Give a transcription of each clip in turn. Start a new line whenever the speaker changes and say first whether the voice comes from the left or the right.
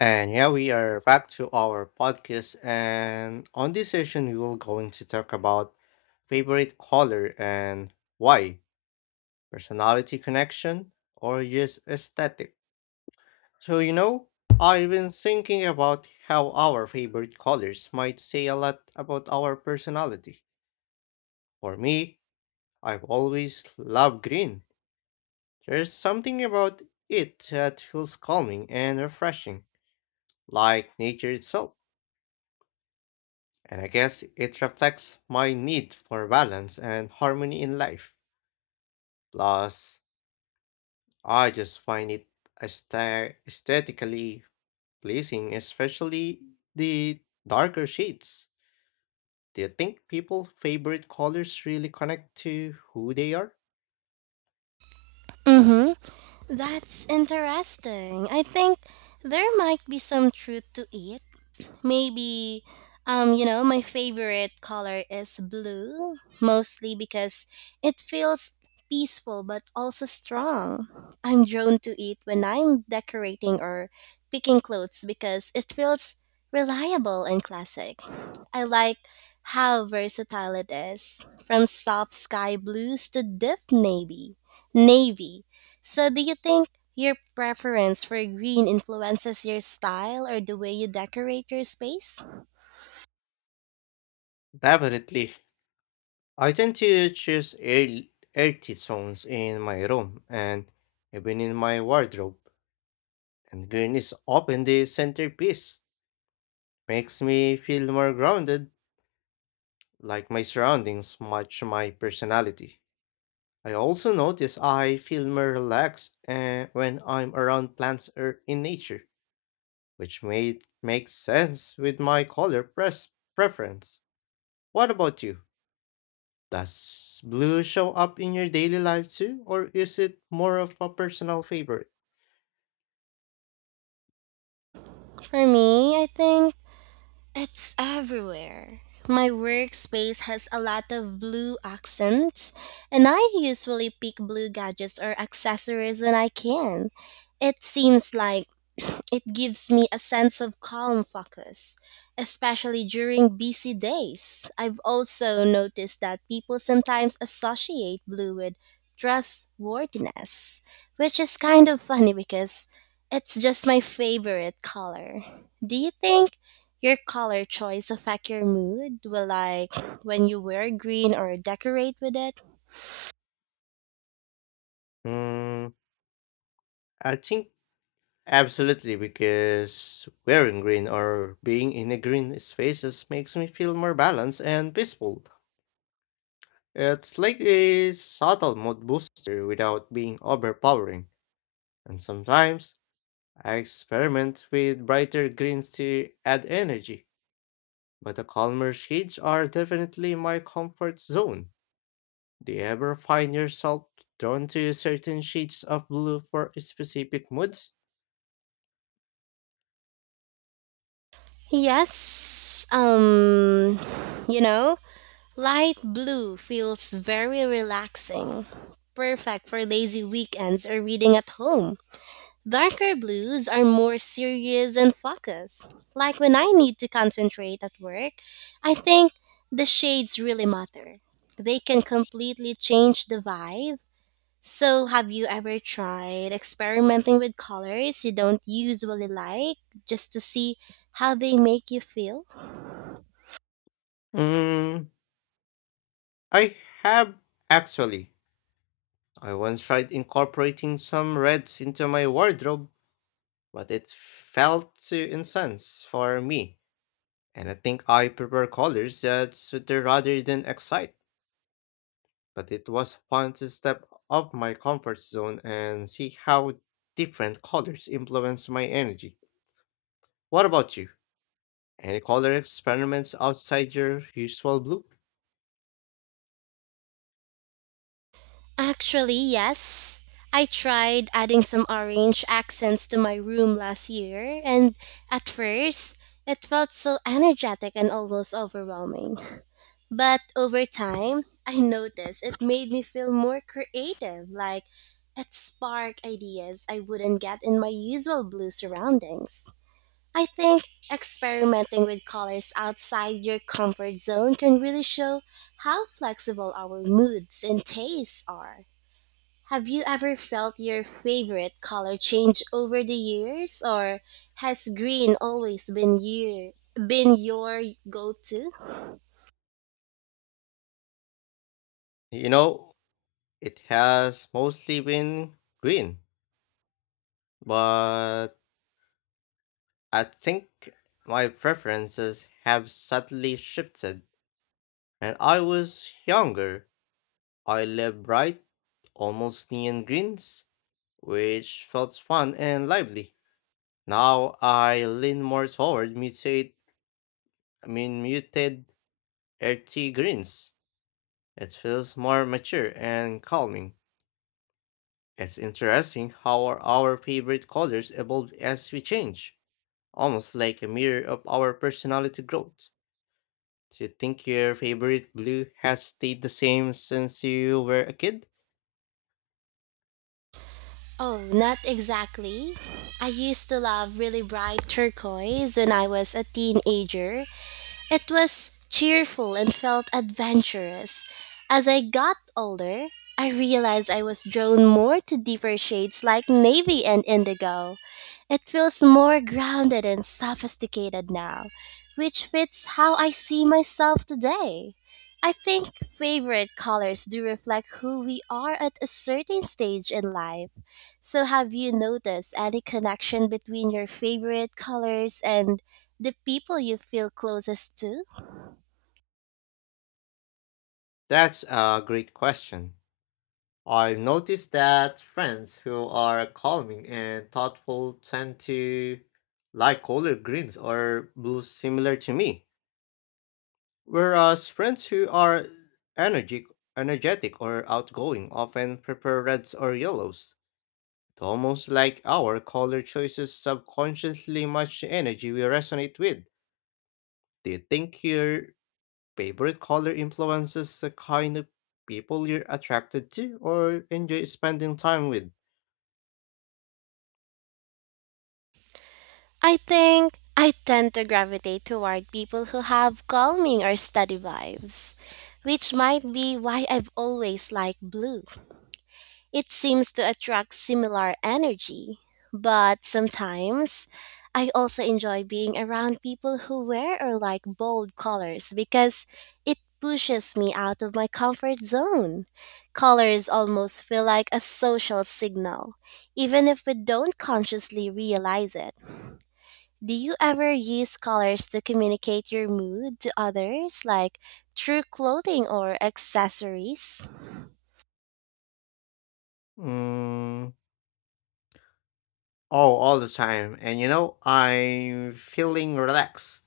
left: And yeah, we are back to our podcast. And on this session, we will going to talk about favorite color and why, personality connection, or just aesthetic. So, you know, I've been thinking about how our favorite colors might say a lot about our personality. For me, I've always loved green. There's something about it that feels calming and refreshing, like nature itself. And I guess it reflects my need for balance and harmony in life. Plus, I just find it aesthetically pleasing, especially the darker shades. Do you think people's favorite colors really connect to who they are?
right: Mm-hmm. That's interesting. I think there might be some truth to it, maybe, you know, my favorite color is blue, mostly because it feels peaceful but also strong. I'm drawn to it when I'm decorating or picking clothes because it feels reliable and classic. I like how versatile it is, from soft sky blues to deep navy. So do you think your preference for green influences your style or the way you decorate your space?
left: Definitely. I tend to choose earthy tones in my room and even in my wardrobe, and green is often the centerpiece. Makes me feel more grounded like my surroundings match my personality. I also notice I feel more relaxed when I'm around plants or in nature, which made makes sense with my color preference. What about you? Does blue show up in your daily life too, or is it more of a personal favorite?
right: For me, I think it's everywhere. My workspace has a lot of blue accents, and I usually pick blue gadgets or accessories when I can. It seems like it gives me a sense of calm focus, especially during busy days. I've also noticed that people sometimes associate blue with trustworthiness, which is kind of funny because it's just my favorite color. Do you think your color choice affect your mood? Well, like when you wear green or decorate with it?
left: Mm, I think absolutely because wearing green or being in a green spaces makes me feel more balanced and peaceful. It's like a subtle mood booster without being overpowering, and sometimes I experiment with brighter greens to add energy, but the calmer shades are definitely my comfort zone. Do you ever find yourself drawn to certain shades of blue for specific moods?
right: Yes. You know, light blue feels very relaxing, perfect for lazy weekends or reading at home. Darker blues are more serious and focused. Like when I need to concentrate at work, I think the shades really matter. They can completely change the vibe. So, have you ever tried experimenting with colors you don't usually like just to see how they make you feel?
left: Mm, I have actually. I once tried incorporating some reds into my wardrobe, but it felt too intense for me. And I think I prefer colors that sweeter rather than excite. But it was fun to step off my comfort zone and see how different colors influence my energy. What about you? Any color experiments outside your usual blue?
right: Actually, yes. I tried adding some orange accents to my room last year, and at first, it felt so energetic and almost overwhelming. But over time, I noticed it made me feel more creative, like it sparked ideas I wouldn't get in my usual blue surroundings. I think experimenting with colors outside your comfort zone can really show how flexible our moods and tastes are. Have you ever felt your favorite color change over the years, or has green always been your go-to?
left: You know, it has mostly been green, but I think my preferences have subtly shifted. When I was younger, I love bright, almost neon greens, which felt fun and lively. Now I lean more toward mutate, I mean muted earthy greens. It feels more mature and calming. It's interesting how our favorite colors evolve as we change, almost like a mirror of our personality growth. Do you think your favorite blue has stayed the same since you were a kid?
right: Oh, not exactly. I used to love really bright turquoise when I was a teenager. It was cheerful and felt adventurous. As I got older, I realized I was drawn more to deeper shades like navy and indigo. It feels more grounded and sophisticated now, which fits how I see myself today. I think favorite colors do reflect who we are at a certain stage in life. So, have you noticed any connection between your favorite colors and the people you feel closest to?
left: That's a great question. I noticed that friends who are calming and thoughtful tend to like color greens or blues similar to me, whereas friends who are energetic, energetic or outgoing often prefer reds or yellows. It's almost like our color choices subconsciously match the energy we resonate with. Do you think your favorite color influences the kind of people you're attracted to or enjoy spending time with?
right: I think I tend to gravitate toward people who have calming or steady vibes, which might be why I've always liked blue. It seems to attract similar energy, but sometimes I also enjoy being around people who wear or like bold colors because it pushes me out of my comfort zone. Colors almost feel like a social signal, even if we don't consciously realize it. Do you ever use colors to communicate your mood to others, like through clothing or accessories?
left: Mm, oh, all the time. And you know, I'm feeling relaxed.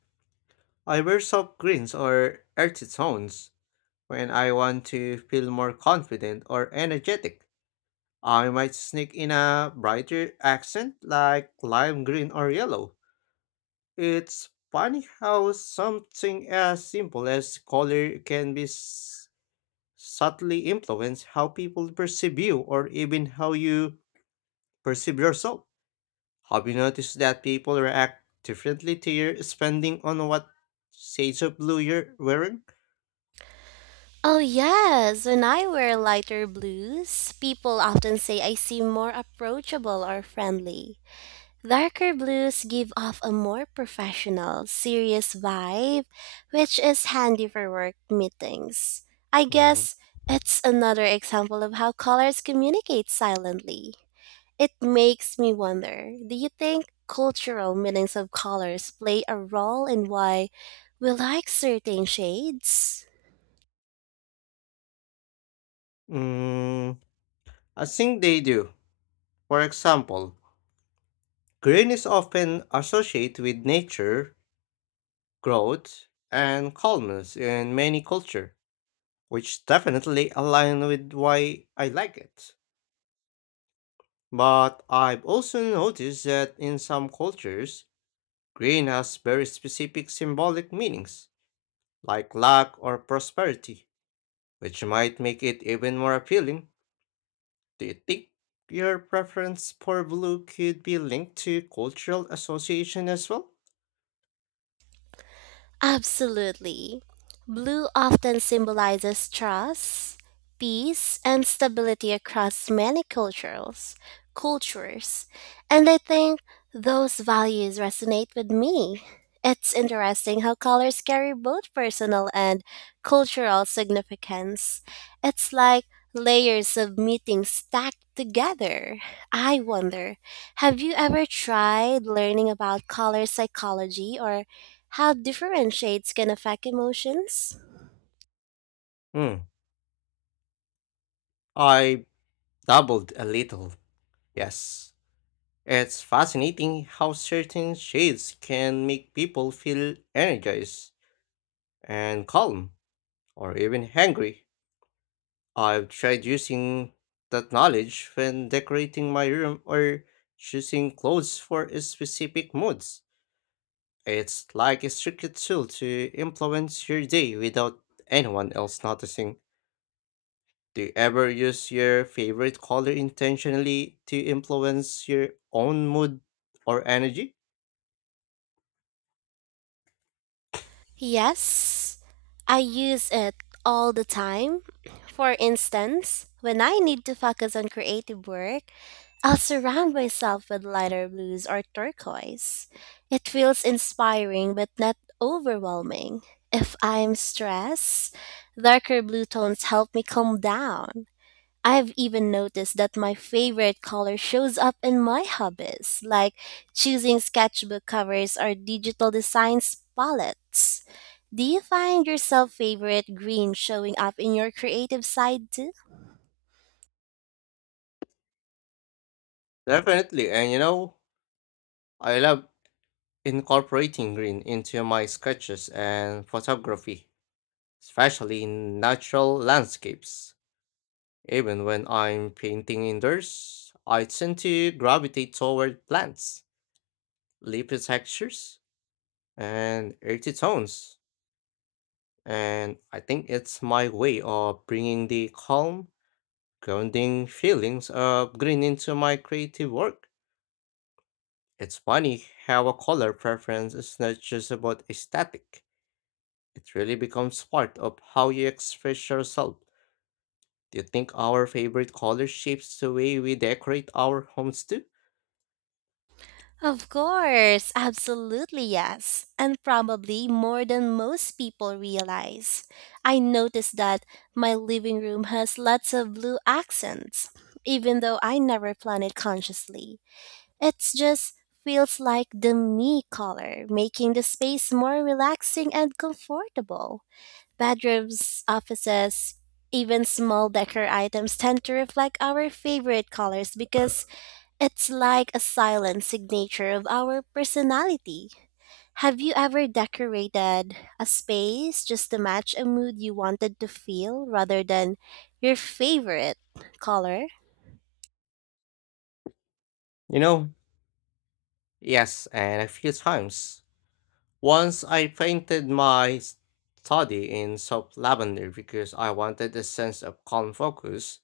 left: I wear soft greens or earthy tones when I want to feel more confident or energetic. I might sneak in a brighter accent like lime green or yellow. It's funny how something as simple as color can subtly influence how people perceive you or even how you perceive yourself. Have you noticed that people react differently to your spending on what shades of blue you're wearing?
right: Oh, yes. When I wear lighter blues, people often say I seem more approachable or friendly. Darker blues give off a more professional, serious vibe, which is handy for work meetings. I
left: Mm.
right: guess it's another example of how colors communicate silently. It makes me wonder, do you think cultural meanings of colors play a role in why we like certain shades?
left: Mm, I think they do. For example, green is often associated with nature, growth, and calmness in many cultures, which definitely align with why I like it. But I've also noticed that in some cultures, green has very specific symbolic meanings, like luck or prosperity, which might make it even more appealing. Do you think your preference for blue could be linked to cultural association as well?
right: Absolutely. Blue often symbolizes trust, peace, and stability across many cultures. And I think those values resonate with me. It's interesting how colors carry both personal and cultural significance. It's like layers of meanings stacked together. I wonder, have you ever tried learning about color psychology or how differentiates can affect emotions?
left: Hmm, I doubled a little. Yes. It's fascinating how certain shades can make people feel energized and calm, or even hangry. I've tried using that knowledge when decorating my room or choosing clothes for specific moods. It's like a secret tool to influence your day without anyone else noticing. Do you ever use your favorite color intentionally to influence your own mood or energy?
right: Yes, I use it all the time. For instance, when I need to focus on creative work, I'll surround myself with lighter blues or turquoise. It feels inspiring but not overwhelming. If I'm stressed, darker blue tones help me calm down. I've even noticed that my favorite color shows up in my hobbies, like choosing sketchbook covers or digital designs palettes. Do you find yourself favorite green showing up in your creative side too?
left: Definitely, and you know, I love incorporating green into my sketches and photography, especially in natural landscapes. Even when I'm painting indoors, I tend to gravitate toward plants, leafy textures, and earthy tones. And I think it's my way of bringing the calm, grounding feelings of green into my creative work. It's funny how a color preference is not just about aesthetic, it really becomes part of how you express yourself. Do you think our favorite color shapes the way we decorate our homes too?
right: Of course, absolutely yes, and probably more than most people realize. I noticed that my living room has lots of blue accents, even though I never planned it consciously. It just feels like the me color, making the space more relaxing and comfortable. Bedrooms, offices, even small decor items tend to reflect our favorite colors because it's like a silent signature of our personality. Have you ever decorated a space just to match a mood you wanted to feel rather than your favorite color?
left: You know, yes, and a few times. Once I painted my study in soft lavender because I wanted a sense of calm focus.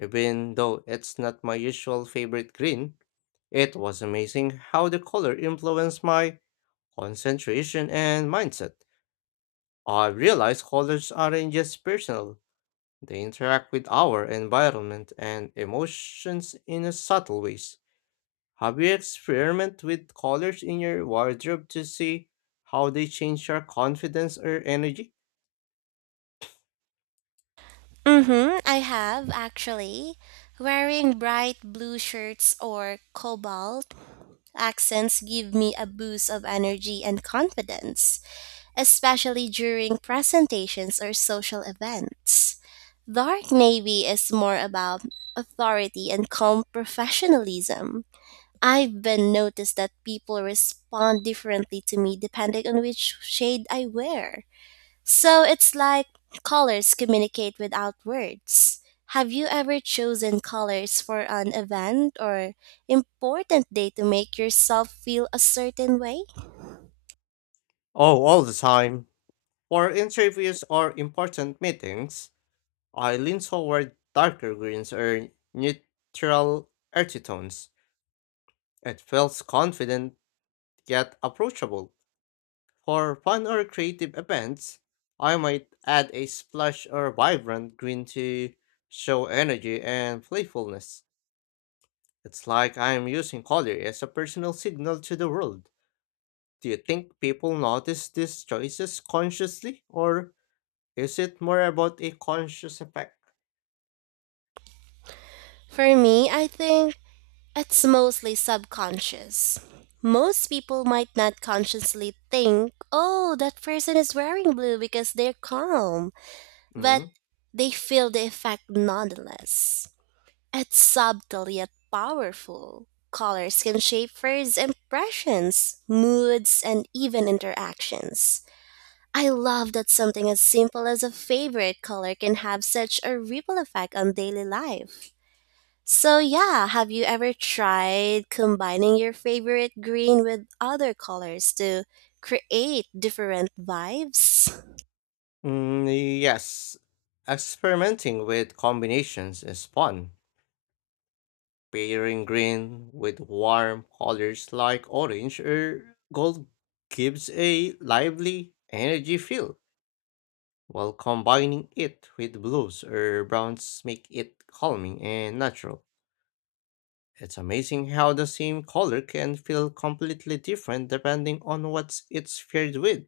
left: Even though it's not my usual favorite green, it was amazing how the color influenced my concentration and mindset. I realized colors aren't just personal, they interact with our environment and emotions in a subtle ways. Have you experimented with colors in your wardrobe to see how they change your confidence or energy?
right: Mm-hmm, I have actually. Wearing bright blue shirts or cobalt accents give me a boost of energy and confidence, especially during presentations or social events. Dark navy is more about authority and calm professionalism. I've been noticed that people respond differently to me depending on which shade I wear. So it's like colors communicate without words. Have you ever chosen colors for an event or important day to make yourself feel a certain way?
left: Oh, all the time. For interviews or important meetings, I lean toward darker greens or neutral earthy tones. It feels confident yet approachable. For fun or creative events, I might add a splash or vibrant green to show energy and playfulness. It's like I am using color as a personal signal to the world. Do you think people notice these choices consciously, or is it more about a conscious effect?
right: For me, I think it's mostly subconscious. Most people might not consciously think, oh, that person is wearing blue because they're calm, but
left: Mm.
right: they feel the effect nonetheless. It's subtle yet powerful. Colors can shape first impressions, moods, and even interactions. I love that something as simple as a favorite color can have such a ripple effect on daily life. So, yeah, have you ever tried combining your favorite green with other colors to create different vibes?
left: Yes. Experimenting with combinations is fun. Pairing green with warm colors like orange or gold gives a lively, energy feel, while combining it with blues or browns make it calming and natural. It's amazing how the same color can feel completely different depending on what it's paired with.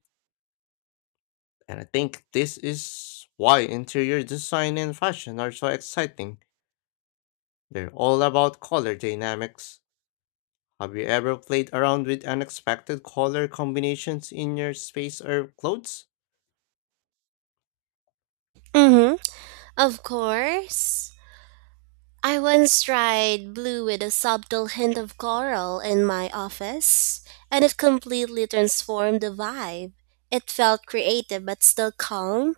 left: And I think this is why interior design and fashion are so exciting. They're all about color dynamics. Have you ever played around with unexpected color combinations in your space or clothes?
right: Mm hmm, of course. I once tried blue with a subtle hint of coral in my office, and it completely transformed the vibe. It felt creative but still calm,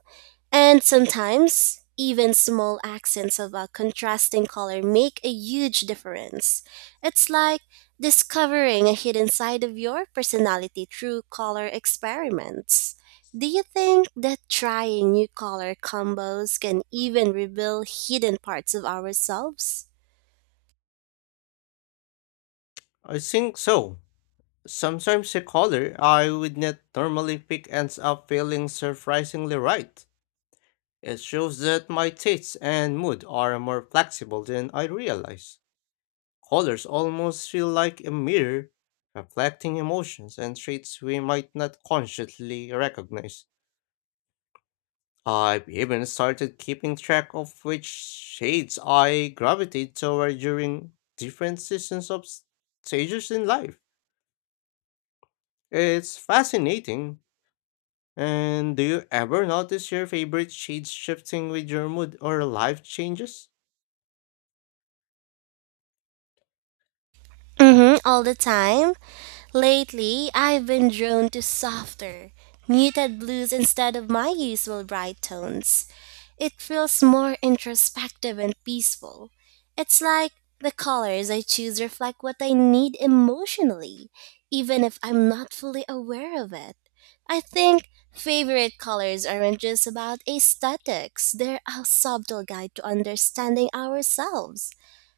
right: and sometimes, even small accents of a contrasting color make a huge difference. It's like discovering a hidden side of your personality through color experiments. Do you think that trying new color combos can even reveal hidden parts of ourselves?
left: I think so. Sometimes a color I would not normally pick ends up feeling surprisingly right. It shows that my tastes and mood are more flexible than I realize. Colors almost feel like a mirror, reflecting emotions and traits we might not consciously recognize. I've even started keeping track of which shades I gravitate toward during different seasons of stages in life. It's fascinating. And do you ever notice your favorite shades shifting with your mood or life changes?
right: Mm-hmm, all the time. Lately, I've been drawn to softer, muted blues instead of my usual bright tones. It feels more introspective and peaceful. It's like the colors I choose reflect what I need emotionally, even if I'm not fully aware of it. I think favorite colors aren't just about aesthetics, they're a subtle guide to understanding ourselves.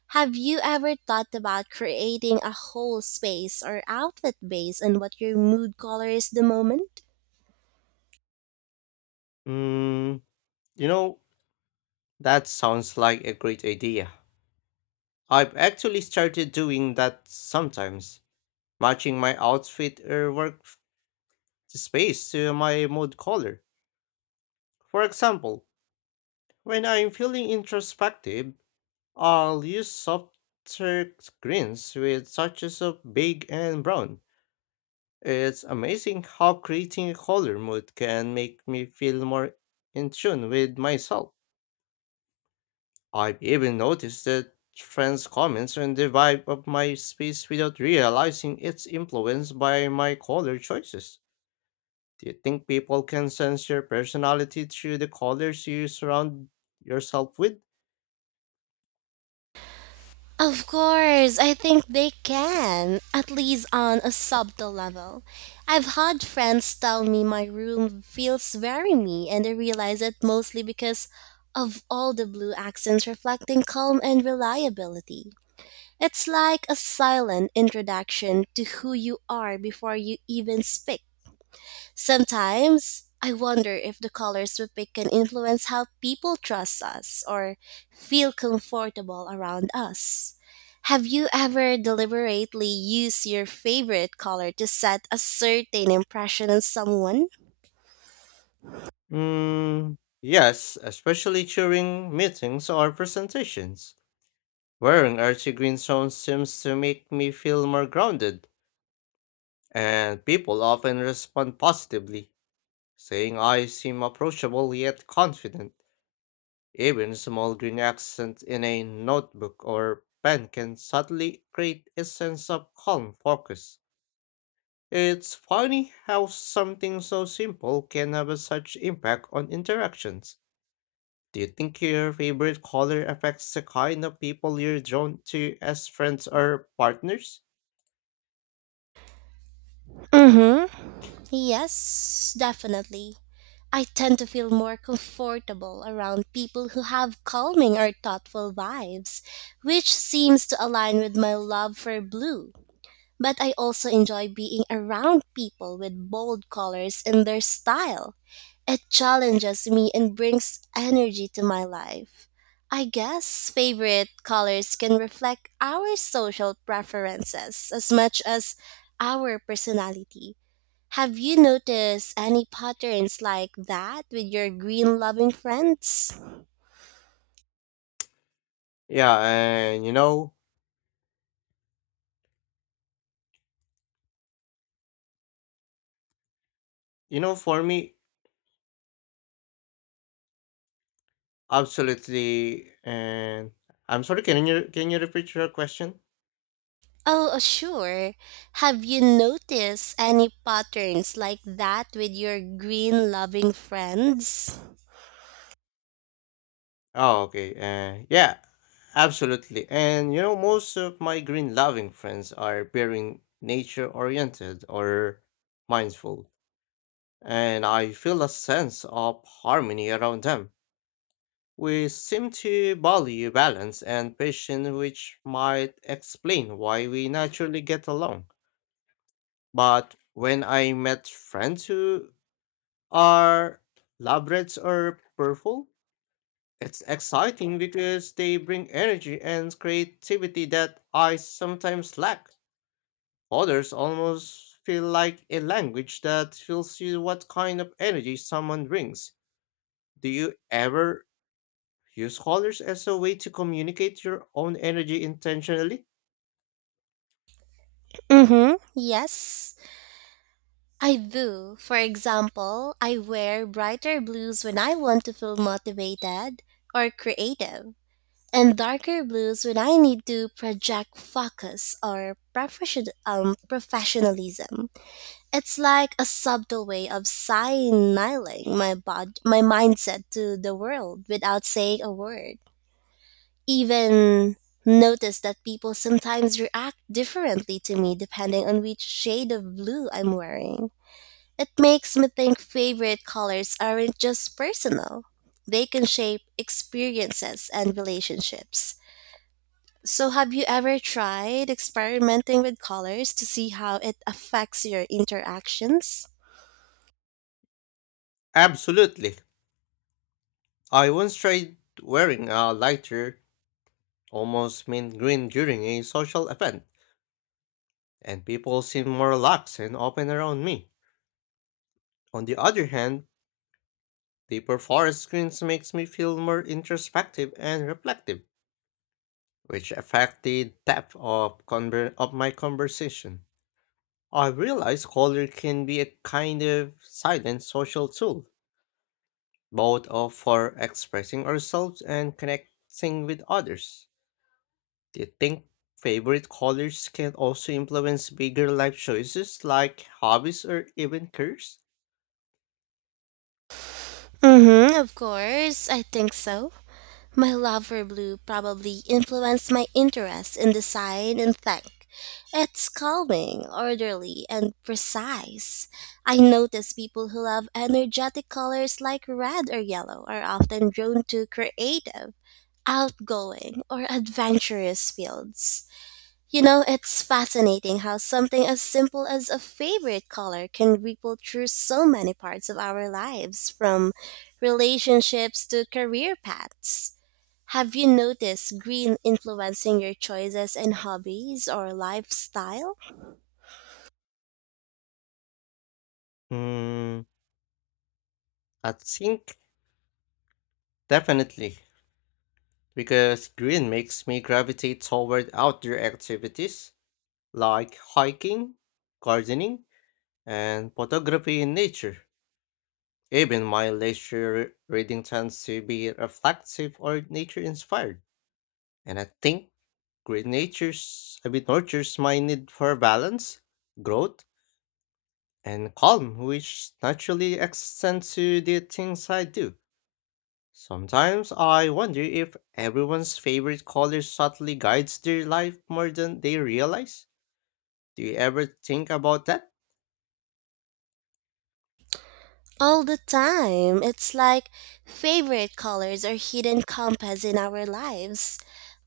right: Have you ever thought about creating a whole space or outfit based on what your mood color is the moment?
left: Mm, you know, That sounds like a great idea. I've actually started doing that sometimes, matching my outfit or space to my mood color. For example, when I'm feeling introspective, I'll use softer greens with touches of big and brown. It's amazing how creating a color mood can make me feel more in tune with myself. I've even noticed that friends' comments on the vibe of my space without realizing it's influenced by my color choices. Do you think people can sense your personality through the colors you surround yourself with?
right: Of course, I think they can, at least on a subtle level. I've had friends tell me my room feels very me, and I realize it mostly because of all the blue accents reflecting calm and reliability. It's like a silent introduction to who you are before you even speak. Sometimes I wonder if the colors we pick can influence how people trust us or feel comfortable around us. Have you ever deliberately used your favorite color to set a certain impression on someone?
left: Yes, especially during meetings or presentations. Wearing earthy green tones seems to make me feel more grounded, and people often respond positively, saying I seem approachable yet confident. Even small green accents in a notebook or pen can subtly create a sense of calm focus. It's funny how something so simple can have such impact on interactions. Do you think your favorite color affects the kind of people you're drawn to as friends or partners?
right: Mm-hmm. Yes, definitely. I tend to feel more comfortable around people who have calming or thoughtful vibes, which seems to align with my love for blue. But I also enjoy being around people with bold colors and their style. It challenges me and brings energy to my life. I guess favorite colors can reflect our social preferences as much as our personality. Have you noticed any patterns like that with your green loving friends?
left: Yeah, and for me, absolutely. And I'm sorry, can you repeat your question?
right: Oh, sure. Have you noticed any patterns like that with your green loving friends?
left: Oh, okay. Yeah, absolutely. And you know, most of my green loving friends are very nature oriented or mindful, and I feel a sense of harmony around them. We seem to value balance and patience, which might explain why we naturally get along. But when I met friends who are lovebirds or purple, it's exciting because they bring energy and creativity that I sometimes lack. Others almost feel like a language that tells you what kind of energy someone brings. Do you ever use colors as a way to communicate your own energy intentionally?
right: Mm-hmm. Yes, I do. For example, I wear brighter blues when I want to feel motivated or creative, and darker blues when I need to project focus or professionalism. It's like a subtle way of signaling my mindset to the world without saying a word. Even notice that people sometimes react differently to me depending on which shade of blue I'm wearing. It makes me think favorite colors aren't just personal. They can shape experiences and relationships. So have you ever tried experimenting with colors to see how it affects your interactions?
left: Absolutely. I once tried wearing a lighter, almost mint green during a social event, and people seemed more relaxed and open around me. On the other hand, deeper forest screens makes me feel more introspective and reflective, which affect the depth of, of my conversation. I realize color can be a kind of silent social tool, both of for expressing ourselves and connecting with others. Do you think favorite colors can also influence bigger life choices like hobbies or even careers?
right: Mm-hmm, of course. I think so. My love for blue probably influenced my interest in design and tech. It's calming, orderly, and precise. I notice people who love energetic colors like red or yellow are often drawn to creative, outgoing, or adventurous fields. You know, it's fascinating how something as simple as a favorite color can ripple through so many parts of our lives, from relationships to career paths. Have you noticed green influencing your choices in hobbies or lifestyle?
left: Hmm, I think definitely, because green makes me gravitate toward outdoor activities like hiking, gardening, and photography in nature. Even my leisure reading tends to be reflective or nature inspired. And I think green nature's a bit nurtures my need for balance, growth, and calm, which naturally extends to the things I do. Sometimes I wonder if everyone's favorite color subtly guides their life more than they realize. Do you ever think about that?
right: All the time. It's like favorite colors are hidden compass in our lives.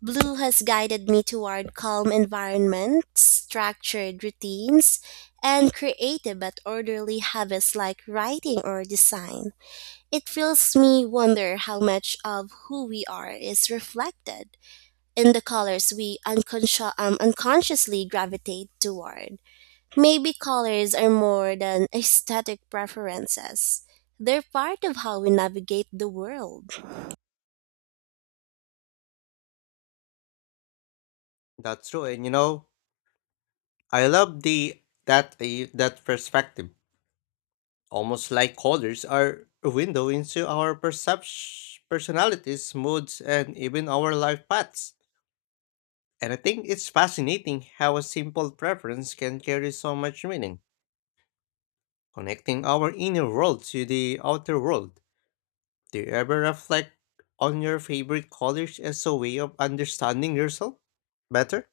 right: Blue has guided me toward calm environments, structured routines, and creative but orderly habits like writing or design. It feels me wonder how much of who we are is reflected in the colors we unconsciously gravitate toward. Maybe colors are more than aesthetic preferences. They're part of how we navigate the world.
left: That's true, and you know, I love that perspective. Almost like colors are a window into our perception, personalities, moods, and even our life paths. And I think it's fascinating how a simple preference can carry so much meaning, connecting our inner world to the outer world. Do you ever reflect on your favorite colors as a way of understanding yourself better?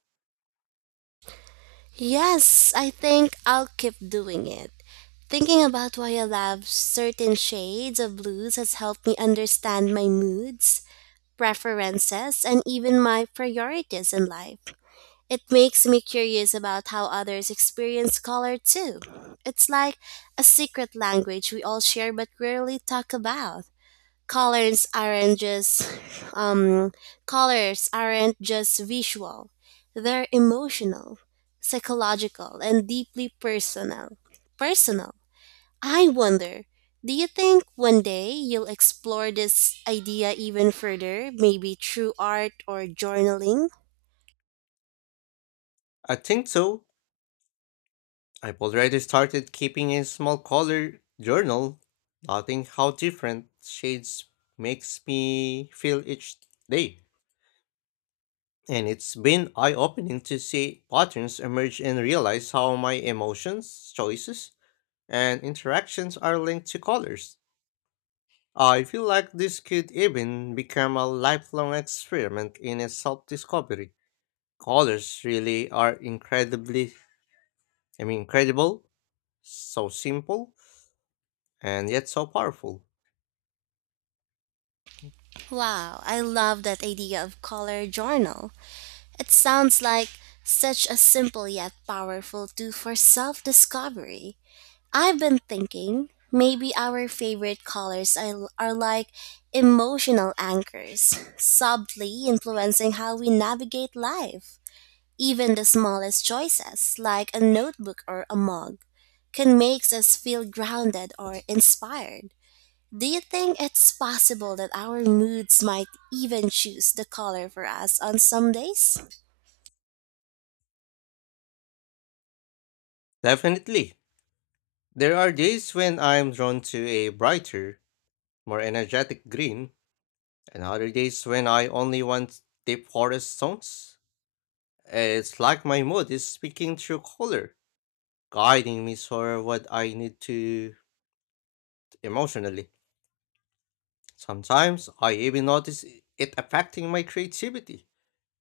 right: Yes, I think I'll keep doing it. Thinking about why I love certain shades of blues has helped me understand my moods, preferences, and even my priorities in life. It makes me curious about how others experience color too. It's like a secret language we all share but rarely talk about. colors aren't just um, colors aren't just visual, they're emotional, psychological, and deeply personal. I wonder, do you think one day you'll explore this idea even further, maybe through art or journaling?
left: I think so. I've already started keeping a small color journal, noting how different shades makes me feel each day. And it's been eye-opening to see patterns emerge and realize how my emotions, choices, and interactions are linked to colors. I feel like this could even become a lifelong experiment in a self-discovery. Colors really are incredible, so simple, and yet so powerful.
right: Wow, I love that idea of color journal. It sounds like such a simple yet powerful tool for self-discovery. I've been thinking maybe our favorite colors are like emotional anchors, subtly influencing how we navigate life. Even the smallest choices, like a notebook or a mug, can make us feel grounded or inspired. Do you think it's possible that our moods might even choose the color for us on some days?
left: Definitely. There are days when I'm drawn to a brighter, more energetic green, and other days when I only want deep forest tones. It's like my mood is speaking through color, guiding me toward what I need to emotionally. Sometimes I even notice it affecting my creativity.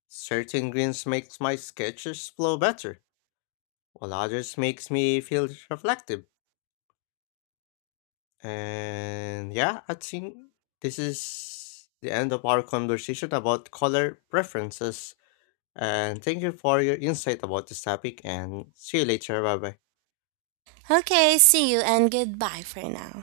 left: Certain greens makes my sketches flow better, while others makes me feel reflective. And yeah, I think this is the end of our conversation about color preferences. And thank you for your insight about this topic and see you later. Bye bye.
right: Okay, see you and goodbye for now.